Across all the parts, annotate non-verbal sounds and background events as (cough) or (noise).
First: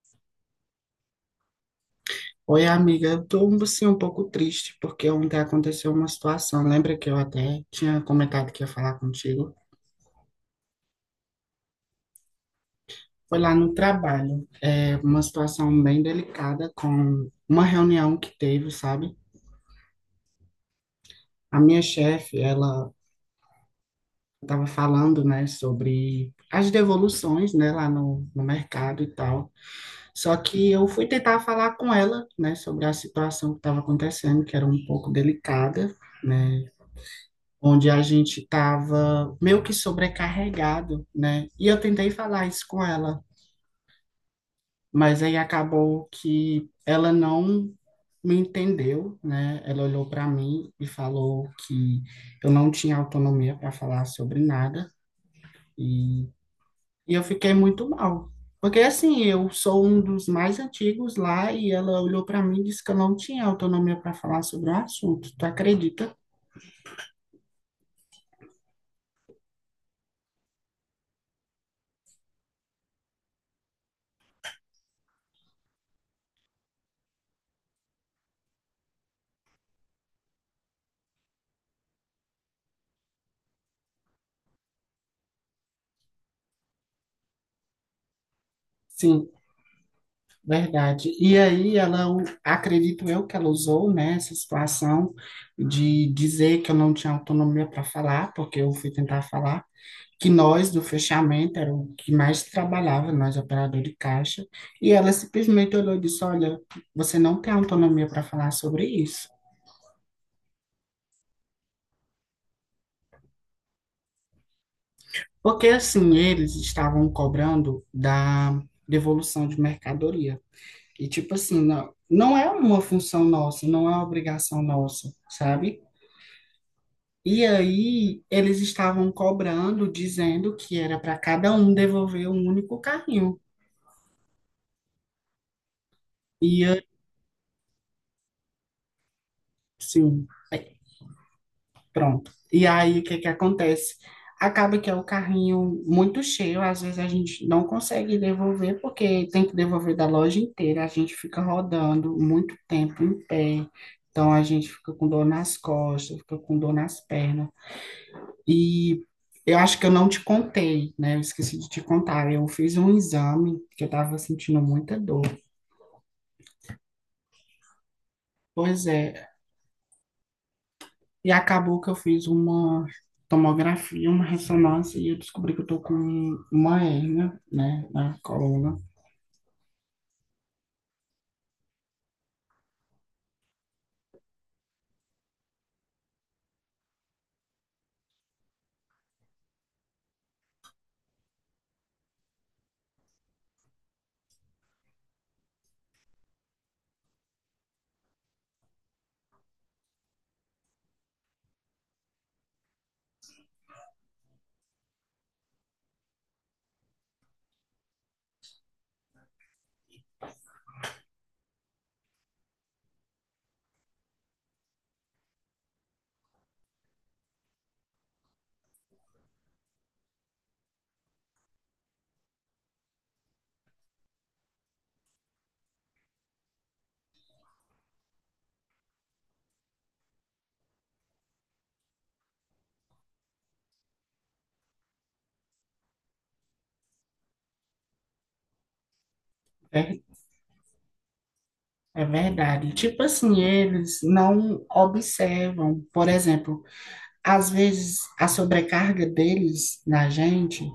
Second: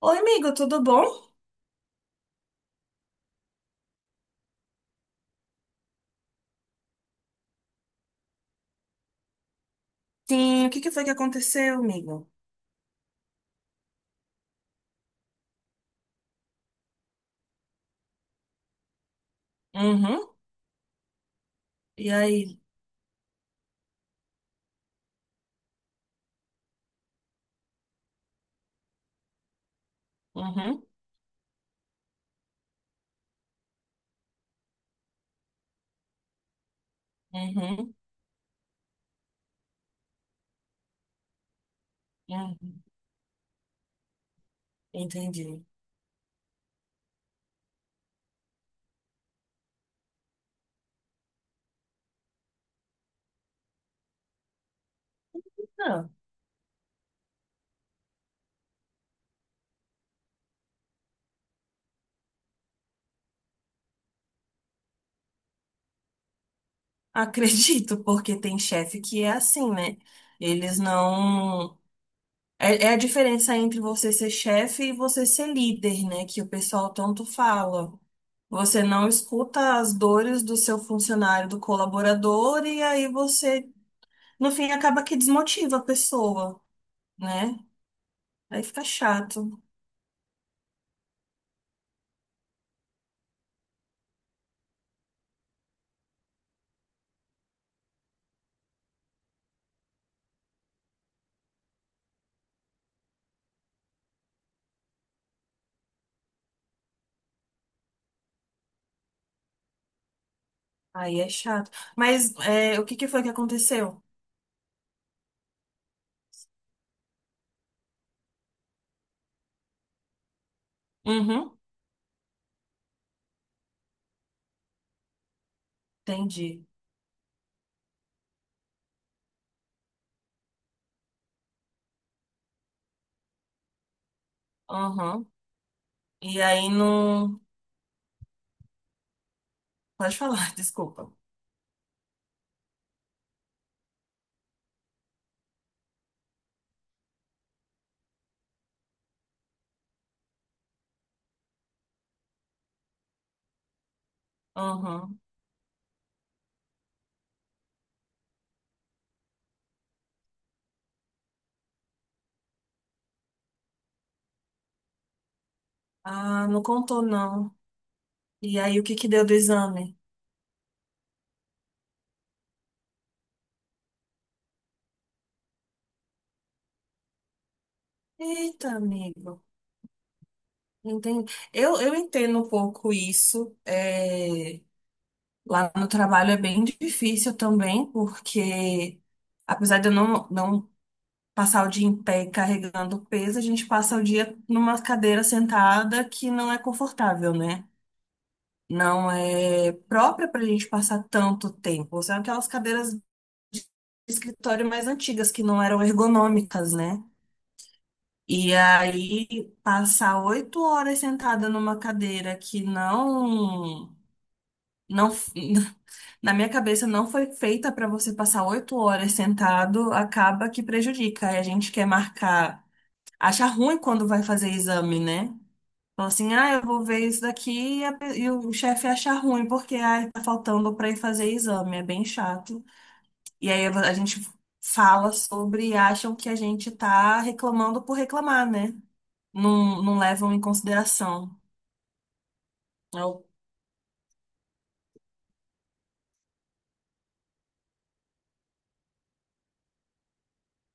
Oi, amigo, tudo bom? Oi, amiga, eu tô assim um pouco triste porque ontem aconteceu uma situação. Lembra que eu até tinha comentado que ia falar contigo? Sim, o que que foi que aconteceu, amigo? Foi lá no trabalho. É uma situação bem delicada com uma reunião que teve, sabe? Uhum. A minha E chefe, aí? ela estava falando, né, sobre as devoluções, né, lá no mercado e tal. Só que Uhum, eu fui tentar falar com ela, né, sobre a situação que estava acontecendo, que era um pouco delicada, né? Onde uhum, a gente estava meio que sobrecarregado, né? E eu tentei falar isso uhum. com ela, mas aí Entendi. acabou que ela não me entendeu, né? Ela olhou para mim e falou que eu não tinha autonomia para falar sobre nada Não, e, e eu fiquei muito mal. Porque assim, eu sou um dos mais antigos lá e ela olhou para mim e disse que eu não tinha autonomia para falar sobre o assunto. Tu acredita? acredito, porque tem chefe que é assim, né? Eles não. É, é a diferença entre você ser chefe e você ser líder, né? Que o pessoal tanto fala. Você não escuta as dores do seu funcionário, do colaborador, e aí você, no fim, acaba que desmotiva a pessoa, né? Aí fica Sim. chato. Verdade. E aí ela, acredito eu que ela usou, né, essa situação de dizer que eu não tinha autonomia para falar, porque eu fui tentar falar, que nós do fechamento era o que mais trabalhava, nós operador de caixa, e ela simplesmente olhou e disse, olha, você não tem autonomia para falar sobre isso. Aí é chato. Mas é, o que que foi que aconteceu? Porque assim, eles estavam cobrando da devolução de mercadoria. E tipo Uhum. assim, não, não é uma função nossa, não é uma obrigação nossa, sabe? Entendi. E aí eles estavam cobrando, dizendo que era para cada um devolver um único carrinho. Uhum. E aí E não. Pode assim, falar, (laughs) é, desculpa. pronto. E aí o que que acontece? Acaba que é o carrinho muito cheio, às vezes a gente não consegue devolver porque tem que devolver da loja inteira, a gente fica rodando muito tempo em pé. Então a gente fica com Uhum. dor nas costas, fica com dor nas pernas. E eu acho que eu não te contei, né? Eu esqueci de te contar. Eu fiz um exame que eu estava sentindo muita dor. Ah, não contou, não. E aí o Pois que que deu é. do exame? E acabou que eu fiz uma tomografia, uma ressonância e eu descobri que eu tô com uma hérnia, né, na Eita, coluna. amigo. Entendi. Eu entendo um pouco isso. É, lá no trabalho é bem difícil também, porque apesar de eu não passar o dia em pé carregando peso, a gente passa o dia numa cadeira sentada que não é confortável, né? Não é própria para a gente passar tanto tempo. São aquelas cadeiras de escritório mais antigas que não eram ergonômicas, né? E aí passar 8 horas sentada numa cadeira que não (laughs) na minha cabeça não foi feita para você passar 8 horas sentado, acaba que prejudica. Aí a gente quer marcar, acha ruim quando vai fazer exame, né? Falam assim, ah, eu vou ver isso daqui e o chefe acha ruim, porque ah, tá faltando pra ir fazer exame, é bem chato. E aí a gente fala sobre e acham que a gente tá reclamando por reclamar, né? Não, não É, levam em consideração. é verdade. Tipo Eu, assim, eles não observam, por exemplo, às vezes a sobrecarga deles na gente.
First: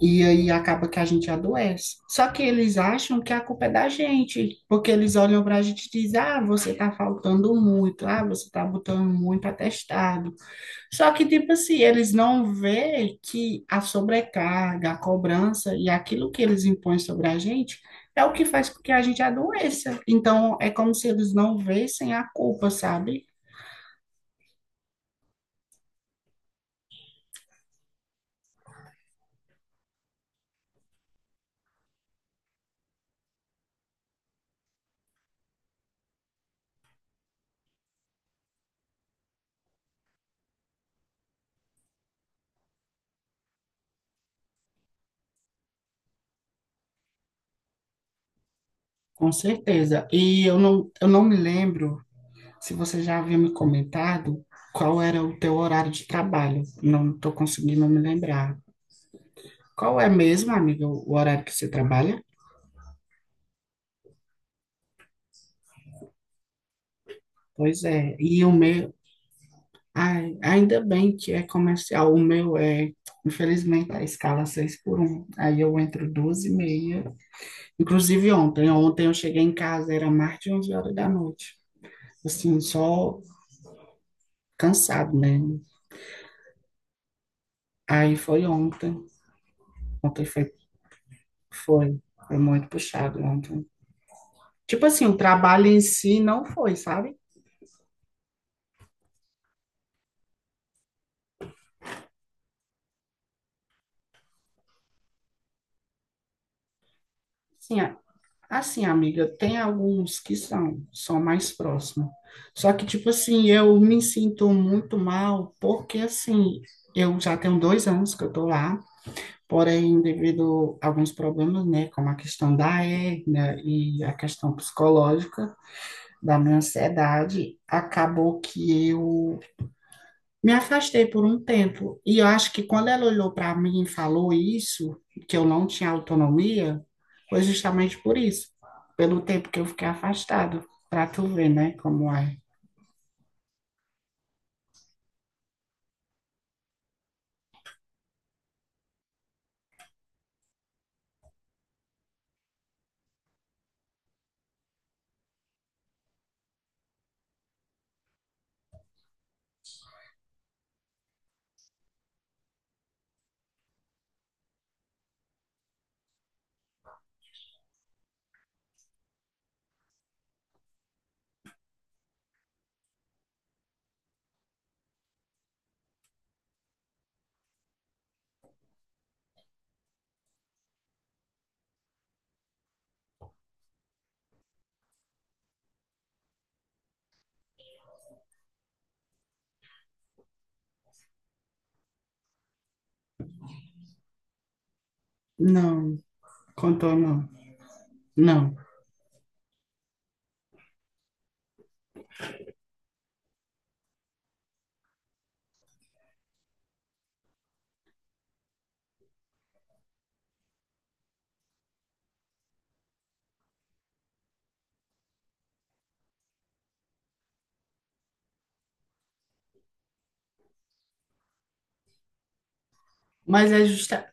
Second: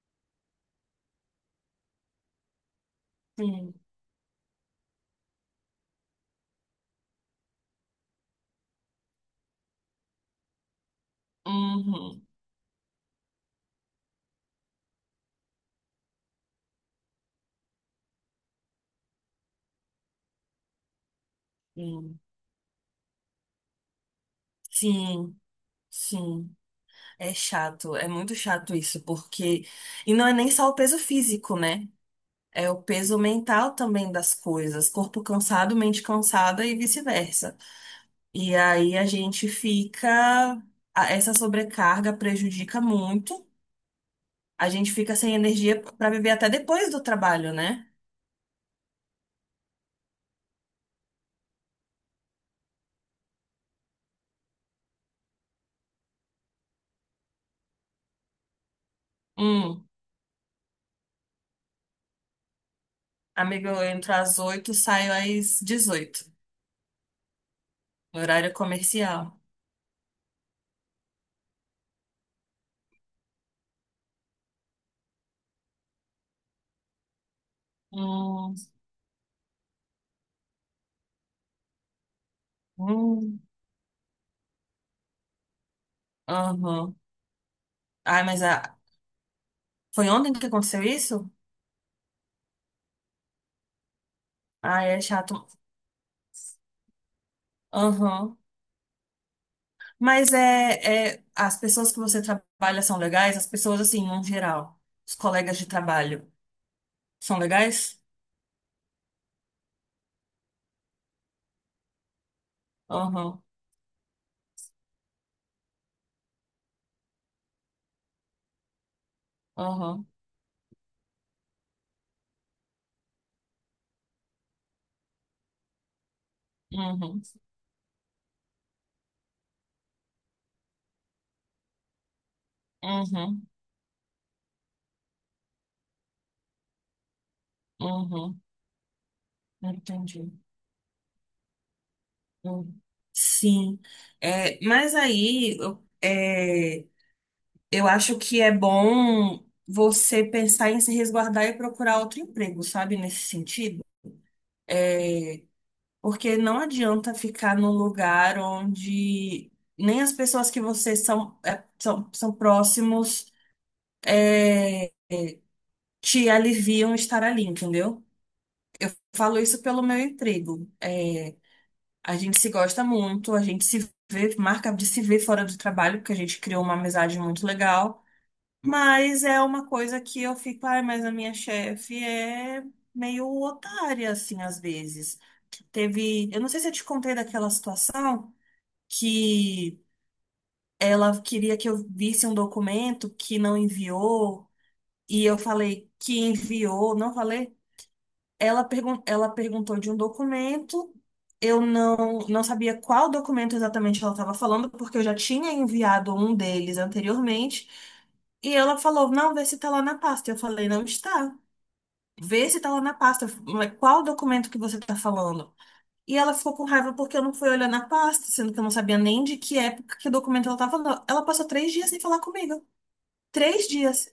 E aí acaba que a gente adoece. Só que eles acham que a culpa é hum, da gente, porque eles olham para a gente e dizem: ah, você está faltando muito, ah, você está botando muito atestado. Só que, tipo assim, eles uhum, não vê que a sobrecarga, a cobrança e aquilo que eles impõem sobre a gente é o que faz com que a gente adoeça. Então, é como se eles não vissem hum. a culpa, sabe? Sim, sim. É chato, é muito chato isso, porque. E não é nem só o peso físico, né? É o peso mental também das coisas. Corpo cansado, mente cansada e vice-versa. E aí a gente fica. Essa sobrecarga prejudica muito. A gente fica sem energia para viver até depois do trabalho, né? Com certeza. E eu não me lembro se você já havia me comentado qual era o teu horário de trabalho, não estou conseguindo me lembrar. Hum, Qual é mesmo, amiga, o horário que você trabalha? amigo, eu entro às 8, saio às 18, Pois é, no e o horário meu, comercial. ai, ainda bem que é comercial, o meu é, infelizmente, a escala 6x1. Aí eu entro 2h30, inclusive Hum, ontem, ontem eu cheguei em casa, era mais de 11 horas da noite, assim, só hum, cansado, né? aham. Aí Ai, mas foi a... ontem, foi ontem ontem que aconteceu isso? foi, foi muito puxado ontem. Tipo Ai, é assim, o chato. trabalho em si não foi, sabe? Aham. Mas é, é. As pessoas que você trabalha são legais? As pessoas, assim, no geral. Os colegas de trabalho são Assim, legais? assim, amiga, tem alguns que são mais próximos. Só que, tipo Aham. assim, eu me sinto muito mal, porque assim, eu já tenho 2 anos que eu tô lá, porém, Uhum, devido a alguns problemas, né, como a questão da hérnia e a questão psicológica da minha uhum, ansiedade, acabou que eu me afastei por um tempo. E eu acho que quando ela olhou uhum, para mim e falou isso, que eu não tinha autonomia, foi justamente por uhum, isso, pelo tempo que eu fiquei entendi. afastado, para tu ver, né, como é. Uhum. Sim, é, mas aí é, eu acho que é bom você pensar em se resguardar e procurar outro emprego, sabe, nesse sentido? É, porque não adianta ficar num lugar onde nem as pessoas que você são, é, são próximos é, te aliviam estar ali, entendeu? Falo isso pelo meu emprego. É, a gente se gosta muito, a gente se vê, marca de se ver fora do trabalho, porque a gente criou uma amizade muito legal. Mas é uma coisa que eu fico, ai, mas a minha chefe é meio otária, assim, às vezes. Teve, eu não sei se eu te contei daquela situação que ela queria que eu visse um documento que não enviou, e eu falei Não, que contou enviou, não não. falei? Não. Ela, pergun ela perguntou de um documento. Eu não sabia qual documento exatamente ela estava falando, porque eu já tinha enviado um deles anteriormente. E ela falou: não, vê se está lá na pasta. Eu falei: não está. Vê se está lá na pasta. Mas qual documento que você está falando? E ela ficou com raiva porque eu não fui olhar na pasta, sendo que eu não sabia nem de que época que documento ela estava falando. Ela passou 3 dias sem falar comigo. Mas é Três justa, dias.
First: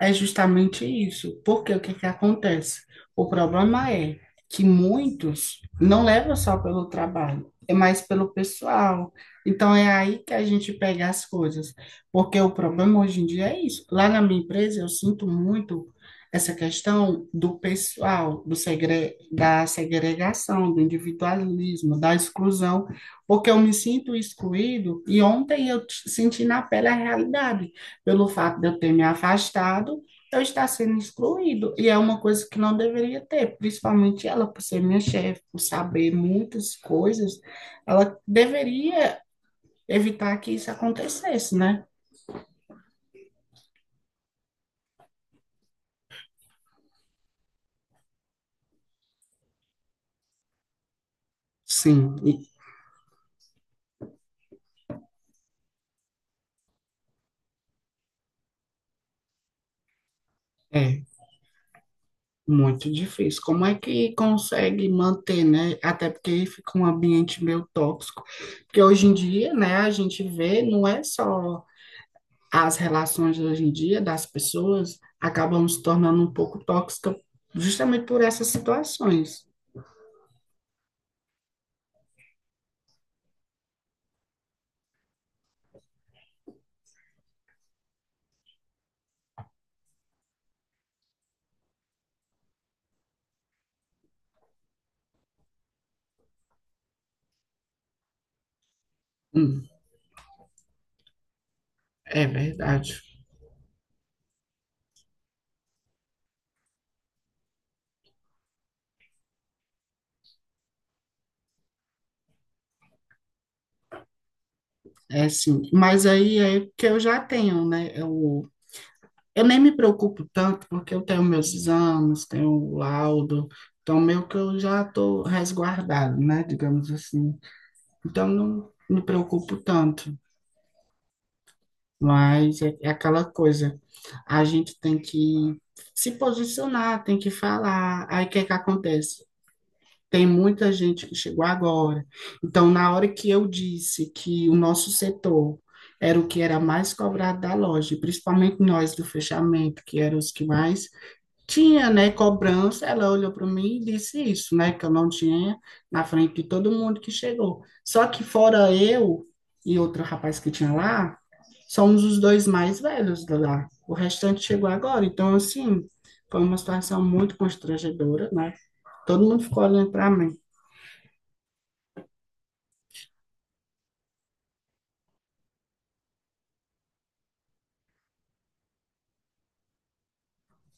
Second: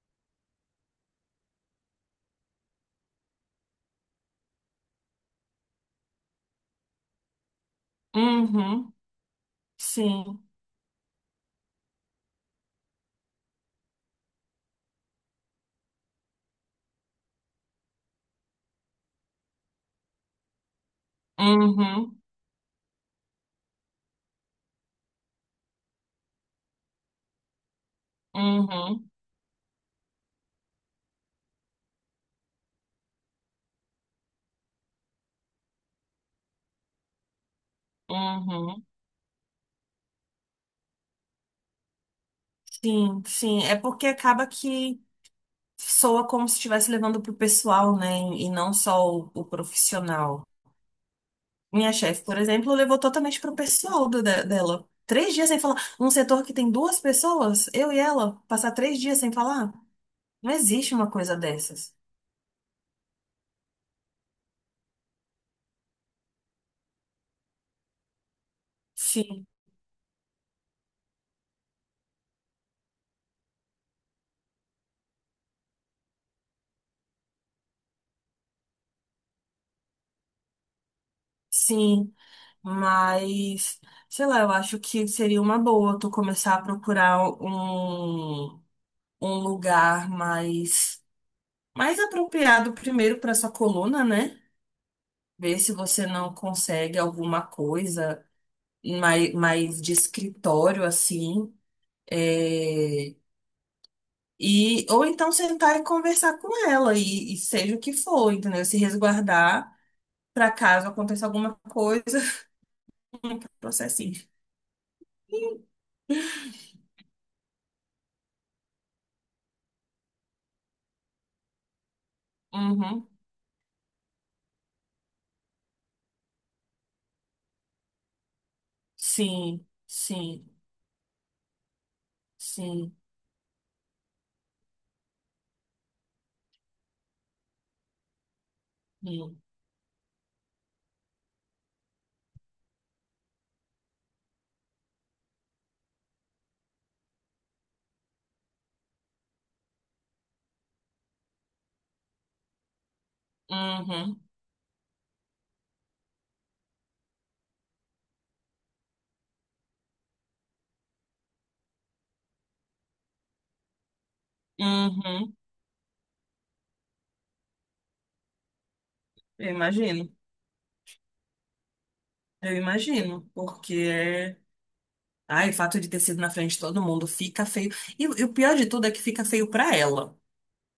é justamente isso. Porque o que que acontece? O problema é que muitos não levam só pelo trabalho, é mais pelo Uhum. pessoal. Então é aí que Sim. a gente pega as coisas. Porque o problema hoje em dia é isso. Lá na minha empresa eu sinto muito essa questão do pessoal, da segregação, do individualismo, da Uhum. exclusão, porque eu me sinto excluído e ontem eu senti na pele a realidade pelo fato de eu ter me Uhum. afastado, eu estar sendo excluído. E é uma coisa que não deveria ter, principalmente ela, por ser minha chefe, por saber muitas coisas, ela Uhum. deveria evitar que isso acontecesse, né? Sim, sim. É porque acaba que soa como se estivesse levando pro pessoal, né? E não só o profissional. Minha Sim, chefe, por exemplo, levou totalmente pro pessoal dela. Três dias sem falar. Um setor que tem duas pessoas, eu e ela, passar 3 dias sem falar? Não existe é uma coisa dessas. muito difícil. Como é que consegue manter, né? Até porque fica um ambiente meio tóxico. Porque hoje em Sim, dia, né, a gente vê, não é só as relações hoje em dia das pessoas acabam se tornando um pouco tóxicas justamente por essas situações. sim. Mas, sei lá, eu acho que seria uma boa tu começar a procurar um lugar mais apropriado primeiro para sua coluna, né? Ver se você não consegue alguma coisa mais, Hum, mais de escritório, assim. é verdade. É, e, ou então sentar e conversar com ela, e seja o que for, entendeu? Se resguardar para caso aconteça alguma coisa, (laughs) processinho. É sim. Mas aí é que eu já tenho, né? Eu nem me preocupo tanto, porque eu tenho meus exames, tenho o Uhum. laudo, então meio que eu já estou resguardado, né? Digamos assim. Então não me preocupo Sim, tanto. sim, Mas é sim. aquela coisa, a gente tem que se posicionar, tem que falar. Aí o que é que acontece? Sim. Tem muita gente que chegou agora. Então, na hora que eu disse que o nosso setor era o que era mais cobrado da loja, principalmente nós do fechamento, que eram os que mais tinha, né, cobrança, ela olhou para mim e Uhum. disse isso, né, que eu não tinha, na frente de todo mundo que chegou. Só que fora eu e outro rapaz que tinha lá, somos os dois mais velhos de lá. O restante chegou agora, então Uhum. assim, foi uma situação muito constrangedora, né? Todo mundo Eu ficou olhando para imagino. mim. Eu imagino, porque é. Ai, o fato de ter sido na frente de todo mundo fica feio. E o pior de tudo é que fica feio pra ela.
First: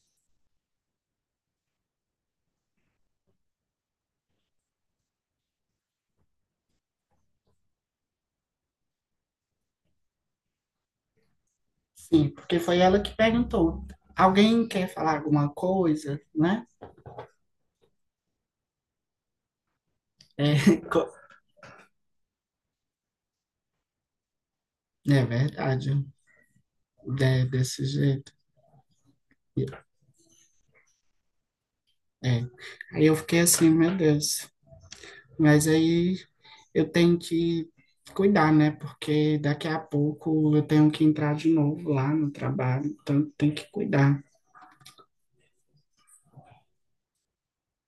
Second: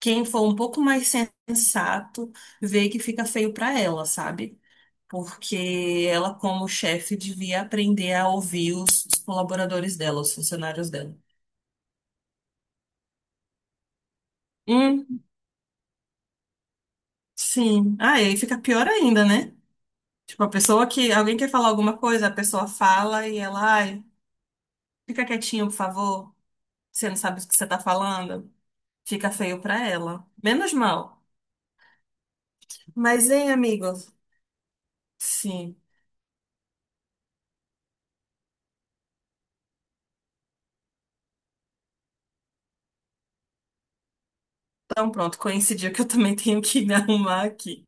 Quem for um pouco mais sensato vê que fica feio para ela, sabe? Porque ela, como chefe, devia aprender a ouvir os colaboradores dela, os funcionários dela. Sim, porque foi ela que perguntou. Alguém quer falar Hum, alguma coisa, né? sim. Ah, e aí fica pior ainda, né? É, Tipo, a (laughs) pessoa co- que. Alguém quer falar alguma coisa, a pessoa fala e ela, ai, é fica quietinho, por verdade, favor. Você não sabe é o que você tá desse jeito. falando. Fica feio pra ela. Menos mal. É. Aí eu Mas, fiquei hein, assim, meu amigos? Deus. Mas Sim. aí eu tenho que cuidar, né? Porque daqui a pouco eu tenho que entrar de novo lá no trabalho, então tem que cuidar. Então, pronto, coincidiu que eu também tenho que me (laughs) arrumar aqui.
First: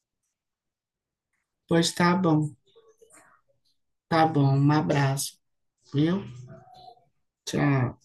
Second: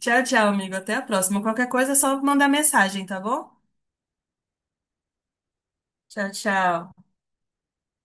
Tchau, tchau, amigo. Até a próxima. Qualquer Pois coisa é tá só bom, mandar mensagem, tá bom? tá bom. Um abraço, viu? Tchau, tchau. Tchau.